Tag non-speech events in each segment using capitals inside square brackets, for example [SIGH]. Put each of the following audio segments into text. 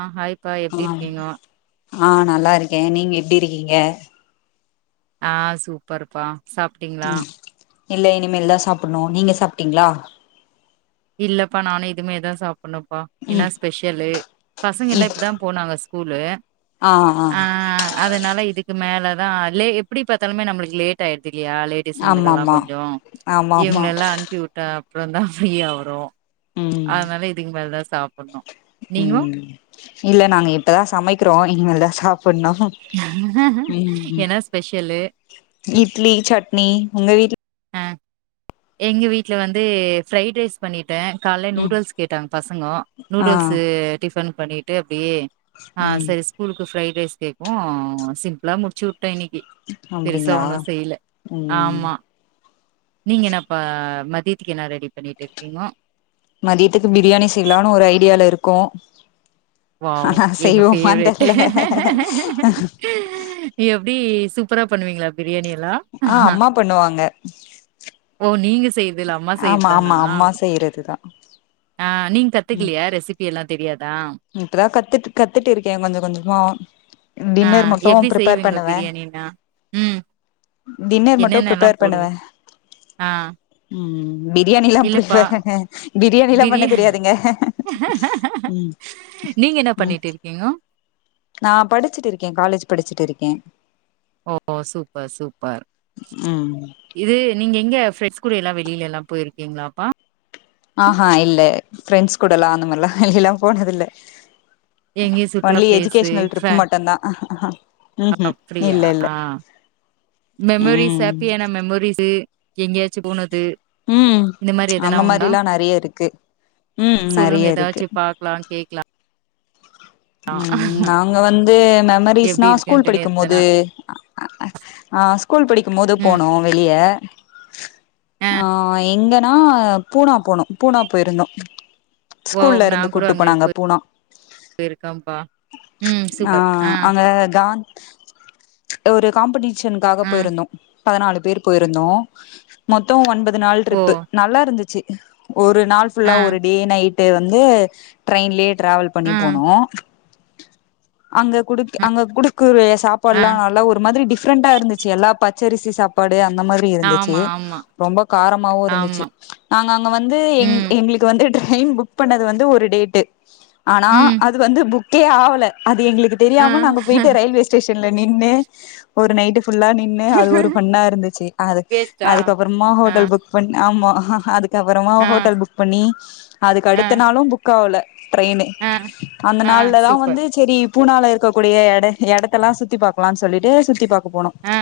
ஆ hi ப்பா எப்பிடி ஆ இருக்கீங்கோ ஆ நல்லா இருக்கே நீங்க எப்பிடி இருக்கீங்க ஆ சூப்பர்ப்பா சாப்டீங்ளா? ம் இல்ல இனிமேல் தா சாப்புன்னு நீங்க சாப்டீங்ளா? இல்லப்பா நானு இதுமேதா சாப் புன்னுப்பா என்னா ம் ஸ்பெஷலு பசங்கல்லா இப் இப்பதா போனாங்க ஸ் கூலு ஆ அதுனால இதுக்கு மேல தா லே எப்பிடி பாத்தாலுமே நம்மளுக்கு லேட் ஆயிடு தில்லயா ஆமா லேடிஸுங்களுகல்லா ஆமா கொஞ்சோ ஆமா ஆமா இவுங்ளெல்லா அனுப்பி வுட்டா அப்றொந்தா ஃப்ரீயாவ ரோ ம் அதுனால இதுக்கு மேல் தா சாப்புன்னு ம் இல்ல நாங்க இப்பதா சமைக்கிறோ இனிமேல் தா சாப் புன்னு ம் என்ன ஸ்பெஷலு இட்லி சட்னி உங்க வீட்ல அ எங்க வீட்ல வந்து ஃப்ரைட் ரைஸ் பண்ணி ட்டே கால்லயெ ம் நூடுல்ஸ் கேட்டாங் பசங்கோ ஆ நூடுல்ஸு டிஃபன் பண்ணிட்டு அ ப்டியே ஆ ம் செரி ஸ்கூலுக்கு ஃப்ரை ரேஸ் கேக்வு சிம்ப்ளா முடுச்சு உ ட்டே இன்னக்கி பெருசா அப்டிங்களா ஒன்னு செய்ல ம் ஆமா நீங்க என்னப்பா அ மதியத்துக்கு என்னா ரெடி பண்ணிட்டு இருக்கீங்கோ மதியத்துக்கு பிரியாணி செய்லானு ஒரு ஐடியால இருக்கோ வாவ் ஆனா எங்க செய்வோமான் பேவரெட் தெர்ல எப்டி சூப்பரா பண்ணுவீங்ளா பிரியாணிய ஆ அம்மா பண்ணுவாங்க ஓ நீங்க செய்றது இல்ல அம்மா செய்றது ஆமா தானா ஆமா அம்மா செய்றதுதா ஆ நீங் கத்துக்கலயா ரெசிபி எல்லா தெரியாது இப்பதா கத்துட்டு கத்துட்டு இருக்கே கொஞ்ச கொஞ்சமா ஆ டின்னர் மட்டு எப்டி பிரிப்பேர் செய்வீங்க பண்ணுவே பிரியாணினா ம் டின்னர் மட்டு என்னென்னல்லா பிரிப்பேர் போடுவ பண்ணுவே ஆ ம் பிரியாணிலா பிர இல்லப்பா பிரியாணிலா பண்ண பிரியா தெரியாதுங்க ம் நீங்க என்ன ம் பண்ணிட்டு இருக்கீங்கோ? நா படுச்சுட்டு இருக்கே காலேஜ் படுச்சுட்டு இருக்கே ஓ சூப்பர் சூப்பர் ம் இது நீங்க எங்க ஃபிரட்ஸ் கூட எல்லா வெளிலெல்லா போயிருக்கீங்ளாப்பா? ஆஹா இல்ல ஃபிரெண்ட்ஸ் கூடல்லா அந்தமார்லா வெளியெல்லா போனதில்ல எங்கயு சுற்றுலா ஒன்லி பிளேஸு எஜுகேஷ்னல் ஃப ட்ரிப்பு மட்டுந்தா அஹா அப்டியா மெமரிஸ் ம் ஹாப்பியான மெமரிஸு எங்யாச்சு போனது ம் இந்த மாரி எதனா அந்த உண்டா மாரில்லா நறைய இருக்கு ம் சொல்லுங்க நறைய இருக்கு ஏதாச்சு பாக்கலா கேக்கலா ம் நாங்க வந்து எப்டி மெமரிஸ்னா ஸ்கூல் இருக்குன்ட்டுன்னு எதனா படிக்கும்மோது ஆ ஸ்கூல் படிக்கும்மோது ம் போனோ வெளிய ஆ எங்கனா பூனா போனோ பூனா போயிருந்தோ வாவ் நா ஸ்கூல்லருந்து கூட்டு போனாங்க பூனா கம்பா ம் சூப்பர் ஆ ஆன் ஒரு காம்பட்டி ஷன்காக ஆ போயிருந்தோ பதினாலு பேர் போயிருந்தோ மொத்தொ ஒன்ப து நாள் ஓ ட்ரிப்பு நல்லாருந்துச்சு [INAUDIBLE] ஒரு நாள் ஃபுல்லா ஆ ஒரு டே நை ட்டு வந்து ட்ரயின்லே ட்ராவல் பண்ணி ஆ போனோ அங்க குடுத் அ அங்க குடு [UNINTELLIGIBLE] ஆ சாப்பால்லா நல்லா ஒரு மாதிரி டி ஃப்ரெண்டா இருந்துச்சு எல்லா பச்சரிசி சாப்பா டு அந்த மாதிரி இருந்துச்சு ஆமா ஆமா ரொம்ப காரமாவு இருந்துச்சு ஆமா நாங்க அங்க வந்து எங் ம் எங்ளுக்கு வந்து ட்ரெயின் புக் பண்ணது வந்து ஒரு டேட்டு ஆனா ம் அ து புக்கே ஆவல அது எங்ளுக் கு ஆ தெரியாம நாங்க போயிட்டு ரயில்வே ஸ்டேஷ ன்ல நின்னு ஒரு நைட்டு ஃபுல்லா நின்னு அது ஒரு ஃபன்னா இருந்துச்சு அது வேஸ்ட்டா அதுக்கப்பறமா ஆ ஹோட்டல் புக் பண் ஆமா ஆஹா அது க்கபறமா ஆ ஹோட்டல் புக் பண்ணி அதுக்கு ஆ அடுத்த நாளு புக் ஆவுல ட்ரெய்னு ஆ அந்த ஆ நாள்லதா சூப்பர் வந்து ச்செரி இப் பூனால இருக்கக்கூடிய எடத்தல்லா சுத்தி பாக்கலான் சொல்லிட்டு சுத்தி பாக் அது போனோ ஆ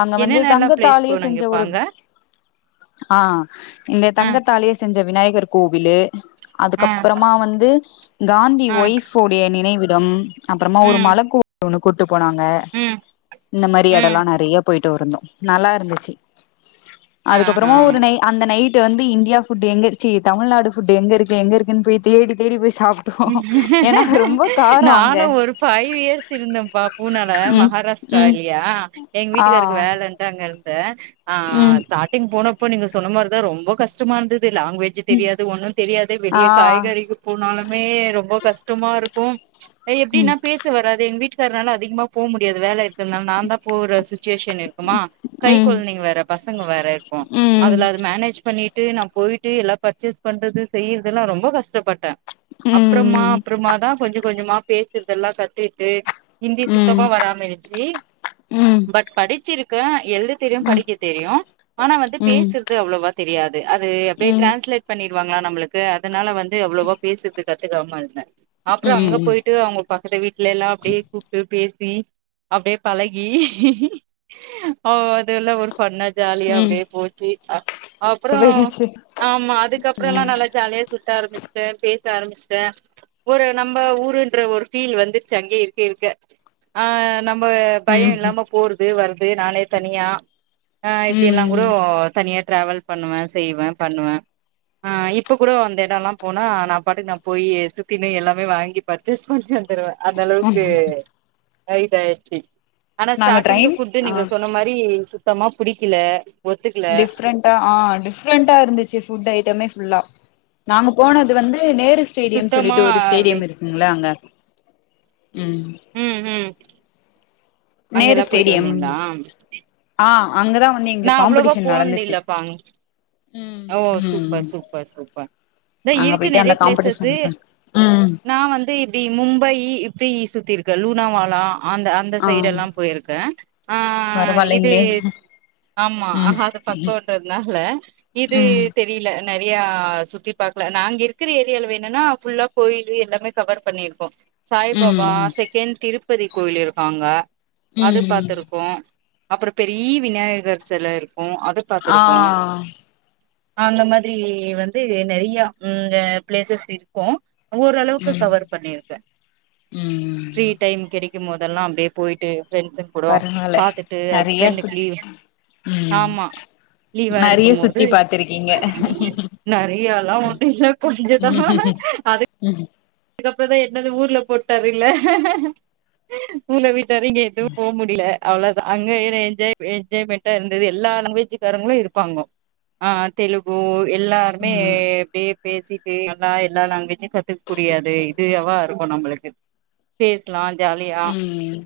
அங்க வந்து என்னென்னல்லா பிளேஸ் தங்கத்தாலயே செஞ்ச போனீங்கப்பா ஒரு அங்க ஆ இந்த ஆ தங்கத்தாலயே செஞ்ச விநாயகரு கோவிலு ஆ அதுக்கப்பறமா வந்து காந்தி ஆ ஒய்ப் ஏ நினைவிடம் அப்பறமா ஒரு ம் மல கோவில் ஒன்னு கூட்டு போனாங்க ம் இந்த மாரி ம் எடோல்லா நறைய போயிட்டு வருந்தோ நல்லா இருந்துச்சு அதுக்கப்பறமா ஆஹா ஒரு நை அந்த நைட் டு வந்து இந்தியா ஃபுட்டு எங்க இரு ச்சி தமிழ்நாடு ஃபுட்டு எங்க இருக்கு எங்க இருக்குன் போய் தேடி தேடி போய் சாப்டு சாப்புட்டு போனோ நானு ஒரு ஃபைவ் இயர்ஸ் இருந்தம்ப்பா பூனால ம் ம் மகாராஷ்ராலியா எங்க ஆ வீட்டுக்காருக்கு வேலன்ட்டு அங்க இருந் தெ ஆ ம் ஸ்டாடிங் போனப் இப்ப நீங்க சொன்ன மாரிதா ரொம்ப கஷ்டமா இருந்த து லாங்குவேஜ்ஜே தெரியாது ஒன்னு தெரியாது ஆ வெளிய காய்கறிக்கு போ நாளு மே ரொம்போ கஷ்டமா இருக்கும் எப்டினா ம் பேச வராது எங்க வீட்டு க்கர்னால அதிகமா போமுடியாது வேல இருக் இருக்கர் நாள நாந்தா போற சுச்சுவேஷனு இருக்குமா கை ம் கொழந்தைங்க வேற பசங்க வேற இருக்கு ம் அதுல அது மேனேஜ் பண்ணிட் ட்டு நா போயிட்டு எல்லா பர்ச்சேஸ் பண்றது செய்யறது எல்லா ரொம்போ கஷ்டப்பட்ட ம் அப்பறமா ம் அப்பறமாதா கொஞ்ச கொஞ்சமா பேசுறதெல்லா கத்துட்டு ஹிந்தி ம் சுத்தமா வராம இருஞ்ச்சு ம் பட் படிச்சிருக் க எழுத தெரியு படிக்க தெரியு ஆனா வந்து ம் பேசுறது அவ்ளவா தெரியாத் து அது அப்டியே ம் டிரேன்ஸ்லேட் பண்ணி ருவாங்களா நம்மளுக்கு அதனால வந் து அவ்ளோவா பேசுற்து கத்துக்காம இருந்தே அப்றோ அங்க ம் போயிட்டு அவுங்க பக்கத்து வீட்ல லா அப்டியே கூப்ட்டு பேசி அப்டியே பழகி ஒ அதெல்லா ஒரு ஃபண்ணாச் ஜாலியா ம் அப்டியே போச்சி ஆ அப்றோ போயிடுச்சு ஆமா அதுக்கப்றோ எல்லா நல்லா ஜாலியா சுத் ஆரம்பிச்சுட்டே பேச [INAUDIBLE] ஆரம்ச்ட்டே ஒரு நம்ம ஊருன்ற ஒரு பீல் வந்ருச்சு அங்கேயே இருக்க இருக்க ஆ நம்ம பய ம் இல்லாம போறது அப்டி வருது நானே தனியா ஆ ம் இப்டி எல்லா கூட ம் தனியா ட்ராவல் பண்ணுவே செய்வே பண்ணுவே இப்போ கூட அந்த இடம்லா போனா நா நா போயி சுத்தின்னு எல்லாமே வாங்கி பர்ச்சேஸ் பண்ணி வந்ருவே அத அளவுக்கு ஆய தா எச்சரி [UNINTELLIGIBLE] ஆனா நாங்க ஸ்டாடிங்கு ட்ரெயின் புட்டு் ஆ நீங்க சொன்ன மாரி சு சுத்தமா புடிக்கல ஒத்துக்கல டிஃப்ரெண்டா ஆ டிஃப்ரெண்டா இருந்துச்சு ஃபுட் ஐட்டமே ஃபுல்லா நாங்க போனது வந்து நேரு ஸ்டேடியம் சுத்தமா சொல்லிட்டு ஒரு வே ஸ்டேடியம் இருக்குங்ள அங்க உம் ம் ம் நேரு அங்கெல்லா போயிட்டு ஸ்டேடியம் வந்தீங்களா ஆ அங்கதா வந்து நா எங்களுக்கு அவ்ளோவா காம்படிஷன் போனது நடந்துச்சு இல்லப்பா ம் ஓ ம் சூப்பர் சூப்பர் சூப்பர் இதா அங்க இருக்கு போயிட்டு நெறய அந்த பிளேசஸ் காம்படிஷன்க்கு நா வந்து இப்டி மும்பை சுத்தீ இருக்க லூனா வானா அந்த அந்த ஆ சைடலா எல்லா போயிருக்கே ஆ இது பரவாயில்லைங்களே ஆமா ம் அது பக்கொன்றதுனால இது ம் தெரியல நிறய சுத்தி பாக்ல நாங்க இருக்ற ஏரியில வேணுனா ஃபுல்லா கோயிலு எல்லாமே கவர் பண்ணியிருக்கோ சாய் பாபா ம் செகண்ட் திரு திருப்பதி கோவில் இருக்கு அங்க அது ம் பாத்துருக்கோ அப்ற பெரிய விநாயகர் செல இருக்கு கு அது ஆ பாத்துருக்கோ அந்த மாதிரி வந்து நெறையா ம் அ ஃப்ளேசஸ் இருக்கு ஓரளவுக்கு ம் கவர் பண்ணிருக்கே ஃப்ரீ ம் டைம் கெடை க்கும்மோதெல்லா அப்டியே போயிட்டு ஃப்ரெண்ட்ஸுங் கூடோ பரவால்ல பாத்துட்டு நறைய ஹஸ்பண்டுக்கு சுத் லீவ் ம் ஆமா நறைய சுத்தி பாத்துருக் நறயால்லா ஒன்னு இல்ல கொஞ்சதா ம் அது ம் அதுக்கப்ற தா என்னது ஊர்ல போட்டாரில்ல ஊர்ல வீட்டாரு இங்க எதுவு போ முடில அவ்ளதா அங்க என‌ என்ஜாய் என்ஜாய்மெண்ட்டா இருந்தது எல்லா லாங்வேஜுக்காரங்களு இருப்பாங்கொ ஆ தெலுகு எல்லாருமே அப்டே பேசிட்டு நல்லா எல்லா லாங்வேஜு கத்து புரியாது இது அவா இருக்கு நம்மளுக்கு பேசலா ஜாலியா ம்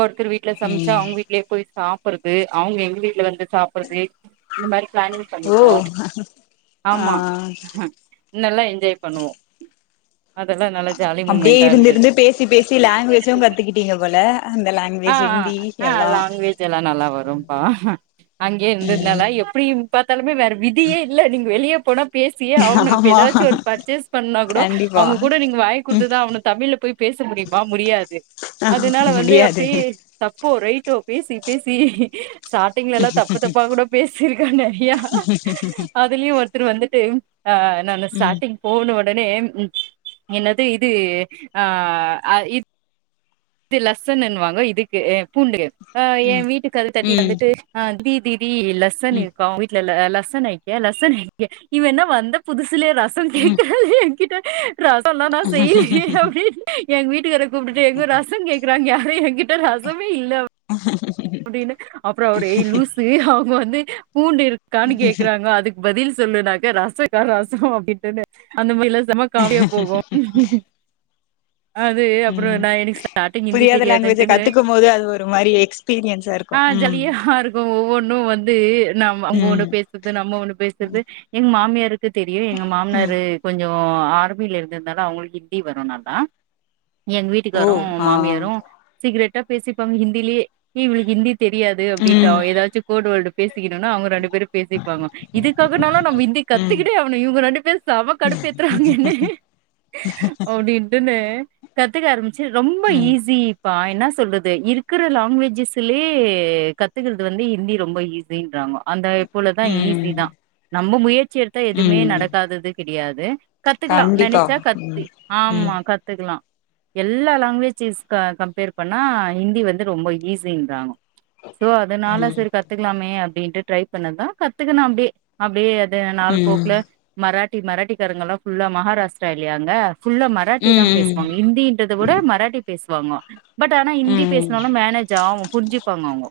ஒருத்தர் வீட்ல சம்ச்சா ம் அவுங்க வீட்லயே போய் சாப்பறது அவுங்க எங்க வீட்ல வந்து சாப்புறது இந்த மாரி பிளானிங் ஓ பண்ணிப்போ ஆமா ஆ நல்லா என்ஜாய் பண்ணுவோ அதெல்லா நல்லா ஜாலி அப்டியே மூமெண்டா இருந்து இருந்தது இருந்து பேசி பேசி லாங்வேஜு கத்துக்கிட்டீங்க போல அந்த ஆ லாங்குவேஜ் அ ஹிந்தி ஆ எல்லா லாங்வேஜ் எல்லா நல்லா வரும்பா அங்யே ம் இருந்தத்னால எப்டியும் பாத்தாலு வேற விதியே இல்ல நீங்க வெளிய போனா பேசியே ஆவுனு இப்ப ஆமா எதாச்சு ஒன் பர்சேஸ் பண்ணா குடொ கண்டிப்பா அவுங்க கூட நீங்க வாய ம் குடுத்துதா ஆவுனு தமிழ்ல போய் பேச முடியுமா முடியாது அதுனால வந்து முடியாது பே தப்போ ரை டோ பேசி பேசி ஸ்டார்ட்டிங்லல்லா தப்பு தப்பா கூட பேசிருக்க நறியா அதுலயு ஒருத்தர் வந்துட்டு ஆ நானு ம் ஸ்டார்டிங் போன ஒ டனே என்னது இது ஆ அ இ து லஸ்ஸன்னுன் வாங்க இதுக்கு அ பூண்டுகு ஆ ஏ ம் வீட்டு கதவு தட்டி ம் வந்துட்டு அ தீ தி லஸ்ஸன் ம் இருக்கா வீட்ல ல லஸ்ஸன் ஏக்ய லஸ்ஸன் ஹேக்ய இவ என்ன வந்த புது சுலே ரச ம் கேக்குறாளே எங்கிட்ட ரசல்லா நா செய்லியே அப்டின் எங்க வீட்டுக்கார கூப்டுட்டு ஏங்க ரச கேக்குறாங்க அத எங்கிட் ட ரசமே இல்ல அப்படின்னு அப்புறம் அவர் ஏய் லூசு இங்கவந்து பூண்டு இருக்கான்னு கேக்குறாங்க அதுக்கு பதில் சொல்லுனாக்க ராசகாரராசம் அப்படின்னு அந்த மாதிரிலாம் ரொம்ப காமடியா போகும் உம் ஹிந்தி புரியாத லாங்குவேஜை கத்துக்கும் போதுஅது ஒரு மாரி எக்ஸ்பீன் ஆஹ் ஜளியா இருக்கும் ஒவ்வொன்னு இன்னும் வந்து ந அவங்க ஒண்ணு ம் பேசுறது நம்ம ஒண்ணு பேசுறது எங்க மாமியார் தெரியும் எங்க ம் மாமனரு கொஞ்சம் ஒ ஆர்பியில இருந்த இருந்தாலும் அவங்களுக்கு ஹிந்தி வரும் நல்லா எங்க ஓ வீட்டுக்காரும் ஆ மாமியாரும் சிகிரெட் பேசிப்பாங்க ஹிந்திலயே ஏ இவளுக்கு இந்தி தெரியாது அப்படட்டா ம் ஏதாச்சும் கோர்வேல்டு பேசிக்கணும்னா அவங்க ரெண்டு பேரு பேசிப்பாங்க இதுக்காகனாலும் நம்ம இந்திய ம் கத்துக்கிட்டே ஆனும் இவங்க ரெண்டு பேரு சம கடுப்பு ஏத்துறாங்கனு அப்டின்ட்டுன்னு கத்துகார் ம் ரொம்ப ம் ஈஸி ப்ப என்ன சொல்லுறது இருக்கிற லாங்குவேஜ் லே கத்துக்கிறது வந்து ஹிந்தி ரொம்ப ஈசின்றாங்க அந்த இப்போலதான் ஈஸி ம் தான் நம்ம முயற்சி எடுத்தா எதுவுமே ம் நடக்காதது கி முடியாது கத்துக்கலா கண்டிப்பா நெனச்சா கத்தி ம் ம் ஆமா கத்துக்கலாம் எல்லா லாங்குவேஜிஸ் கம்பேர் பண்ணா ஹிந்தி வந்து ரொம்ப ஈஸி அப்டின்றாங்க சோ அதனால சரி கத்துக்கலாமே அப் அப்படின்ட்டு ட்ரை பண்ணதா கத்துக்கணு அப்டியே அப்டியே நாள் ம் போக்குல மராட் மராட்டி காரங்களா புல்லா மகாராஷ்டிரா இல்லையாங்க புல்லா மராட்டி ம் தான் ம் பேசுவாங்க இந்திந்தறவிட மராட்டி பேஸ்சு அப்பாஅம்மா பட் ஆனா ஹிந்தி ம் பேசினாலு மேனேஜ் அவங்க புரிஜிப்பாங்கங்க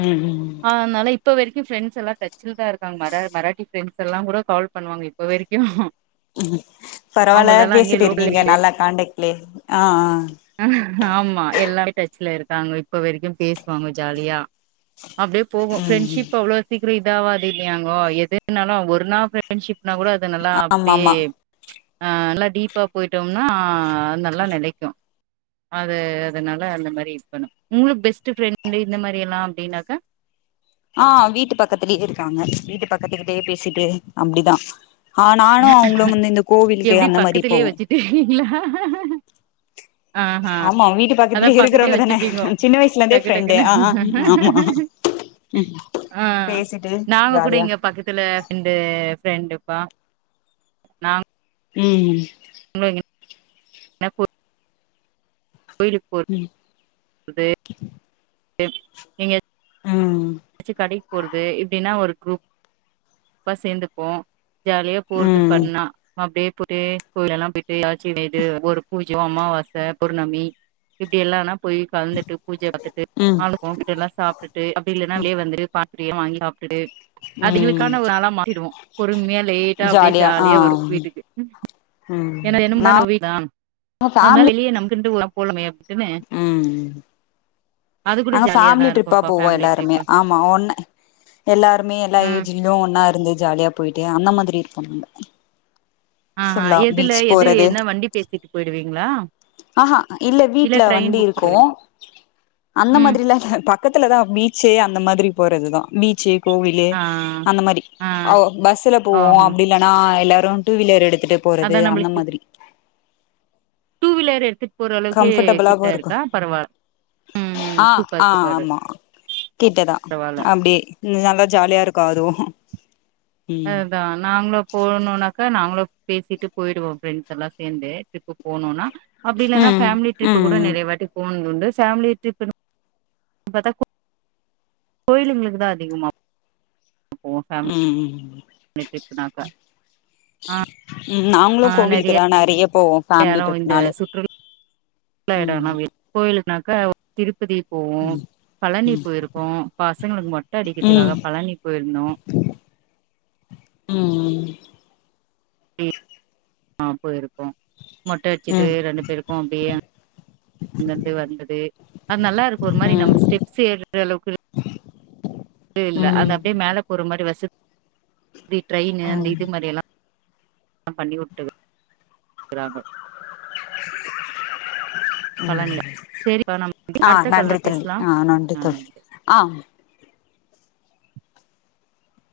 ம் ம் அதனால இப்ப வரைக்கு ஃப்ரெண்ட்ஸ் எல்லா டச்சுல்தா இருக்காங்க மரா மராட்டி ஃரெண்ட்ஸ் எல்லாங் கூட கால் பண்ணுவாங்க இப்போ வரைக்கு ம் பரவால்ல அவங்கதெல்லா அங்கேயே பேசிட்டு லோக்கல்ல இருக்கீங்க நல்லா காண்டெக்ட் லே ஆ ஆ ஆ ஆ ஆமா எல்லார்மே டச்சுல இருக்காங்க இப்ப வரைக்கும் பேசுவாங்க ஜாலியா அப்டியே போகு ம் ஃரெண்ட்ஷிப் அவ்ளோ சீக் குறே இதாவாது இல்லையாங்கோ எதுனாலு ஒரு நாள் ஃப்ரெண்ட்ஷிப்புக்கு எதனா கூட அது நல்லா ஆமா அப்டியே ஆமா ஆ நல்லா டீப்பா போயிட்டோம்னா ஆ நல்லா நெலைக்கு அது அதனால அந்த மாரி இது பண்ணு உங்களுக்கு பெஸ்ட்டு ஃப்ரெண்டு இந்த மாரி எல்லா அப்டின்னாக்கா ஆ வீட்டு பக்கத்துலேயே இருக்காங்க வீட்டு பக்கத்துக்கிட்டயே பேசிட்டு அப்டிதா ஆ நானு அவங்களும் வந்து இந்த கோவிலுக்கு எப்டி அந்த மாரி பக்கத்துலயே போவோ வச்சுட்டுருக்கீங்களா ஆஹா ஆமா வீட்டு அத பக்கத்துலயே இருக்கிறவங்க தானே வெச்சுப்பீங்கோ சின்ன வயசுல இருந்தே டக்கு ஃப்ரெண்டு டக்குன்னு ஆ ஆமா ம் ஆ பேசிட்டு நாங்க கூட ஜாலியா இங்க பக்கத்துல ஃப்ரெண்டு ஃப்ரெண்டு பா நாங் ம்ம்ம் உங்களுக்கு என் [INAUDIBLE] கோயிலுக் போர் ம் அது து நீங்க ம் ச்சு கடைக் போற்து இப்டின்னா ஒரு குரூப்பா சேந்துப்போ ஜாலியா போறது ம் ஃபன்னா அப்டியே போயிட்டு கோயில் எல்லாம் போயிட்டு எதாச்சி வேண்டு ஒவ்வொரு பூஜியோ அமாவாச பவுர்ணமி இப்டி எல்லான்னா போயி கலந்துட்டு பூஜ பாத்துட்டு ம் சாமி கும்புட்டு எல்லா சாப்டுட்டு இல்லன்னா வெளிய வந்து பா னி பூரி எல்லா வாங்கி சாப்டுட்டு ம் அதுங்களுக்கான ஒர் நாளாம் மாத்திடுவோ பொறுமையா லேட்டா அப்டியே ஜாலியா வரு வீட்டுக்கு ம் எனக்கு [UNINTELLIGIBLE] நம்ம நாங்க வீடுதா ஃபேமிலி அதனால வெளிய நமக்குன்டு ஒர் பொலமையப் ம் அது கூட நாங்க ஜாலியா தா ஃபேமிலி ட்ரிப்பா இருக்கும்ப்பா போவோ ஃபேமிலி எல்லார் ட்டம்மிய ட்ரிப்பு ஆமா ஒன்ன எல்லாருமே எல்லா ம் ஏஜ்லியு ஒன்னா இருந்து ஜாலியா போயிட்டு எ அந்த மாதிரி இருப்போ நம்ப ஆ ஆ ஃபுல்லா எதுல பீச் எது போறது என்ன வண்டி பேசிட்டு போயிடுவீங்களா ஆ அ இல்ல வீட்டுல ட்ரெயின் வண்டி புக் இருக்கு பண்ணுவீங் அந்த ம் மாதிரி லா பக்கத்துலதா பீச்சு அந்த மாதிரி போறதுதா பீச்சே கோவிலு ஆ அந்த மாரி ஆ பஸ்ல போவோ ஆஹா அப்பிடி இல்லனா இல்ல ப்ரோ டூவிலரூ எடுத்துட்டு போறது அதா அந்த மாதிரி டூவீலர் எடுத்துட் கம்ஃபரபுளாவு இருக்கு ம் ம் ஆ சூப்பர் ஆ சூப்பரு ஆமா கிட்டதா பரவால்ல அப்பிடி நல்லா ஜாலியா இருக்கு அதுவு ம் அதா நாங்களு போணுனாக்கா நாங்களு பேசிட்டு போயிடுவோ ஃப்ரெண்ட்ஸ்ல்லா சேர்ந்து ட்ரிப் போனோனா அப்பிடி இல்லன்னா ம் ஃபமிலி ட்ரிப் கூட ம் நெறைய வாட்டி போண து ஃபேமிலி டரிப் ப்த்தா [UNINTELLIGIBLE] கோயிலுங்களுக்கு தா அதிகமா ம் [UNINTELLIGIBLE] ம் நாங்களு கோவிலுக்குதா நெறைய போவோ ஃபேமிலி ட்ரிப்னாலே வள ம் இடனாவே கோயிலுக்னா க்க திருப் திருப்பதி போவோ பழனி போயிருக்கோ பாசங்களுக்கு மொட்ட ம் அடிக்கறதுக்காக பழனி போயிருந்தோ ம் ம் ஆ போருக்கு மொட்ட அடிச்சிட்டு ம் ரெண்டு பேருக்கு அப்பிடியே அங்கேந்து வந்தது அது நல்லா இருக்கு ஒரு மாரி நம்ம ம் ஸ்டெப்ஸ் ஏறுற அளவுக்கு இ இல்ல ம் அந்த அப்பிடியே மேல போற மாரி வச இ ட்ரெயின்னு அந்த இது மாரில்லா ஆ பண்ணிவுட்டுக்கிறாங்க பழனில சேரிப்பா நம் ஆ அடுத்த கால்ல நன்றி தோழி பேசலாம் ஆ நன்றி ம் தோழி ஆ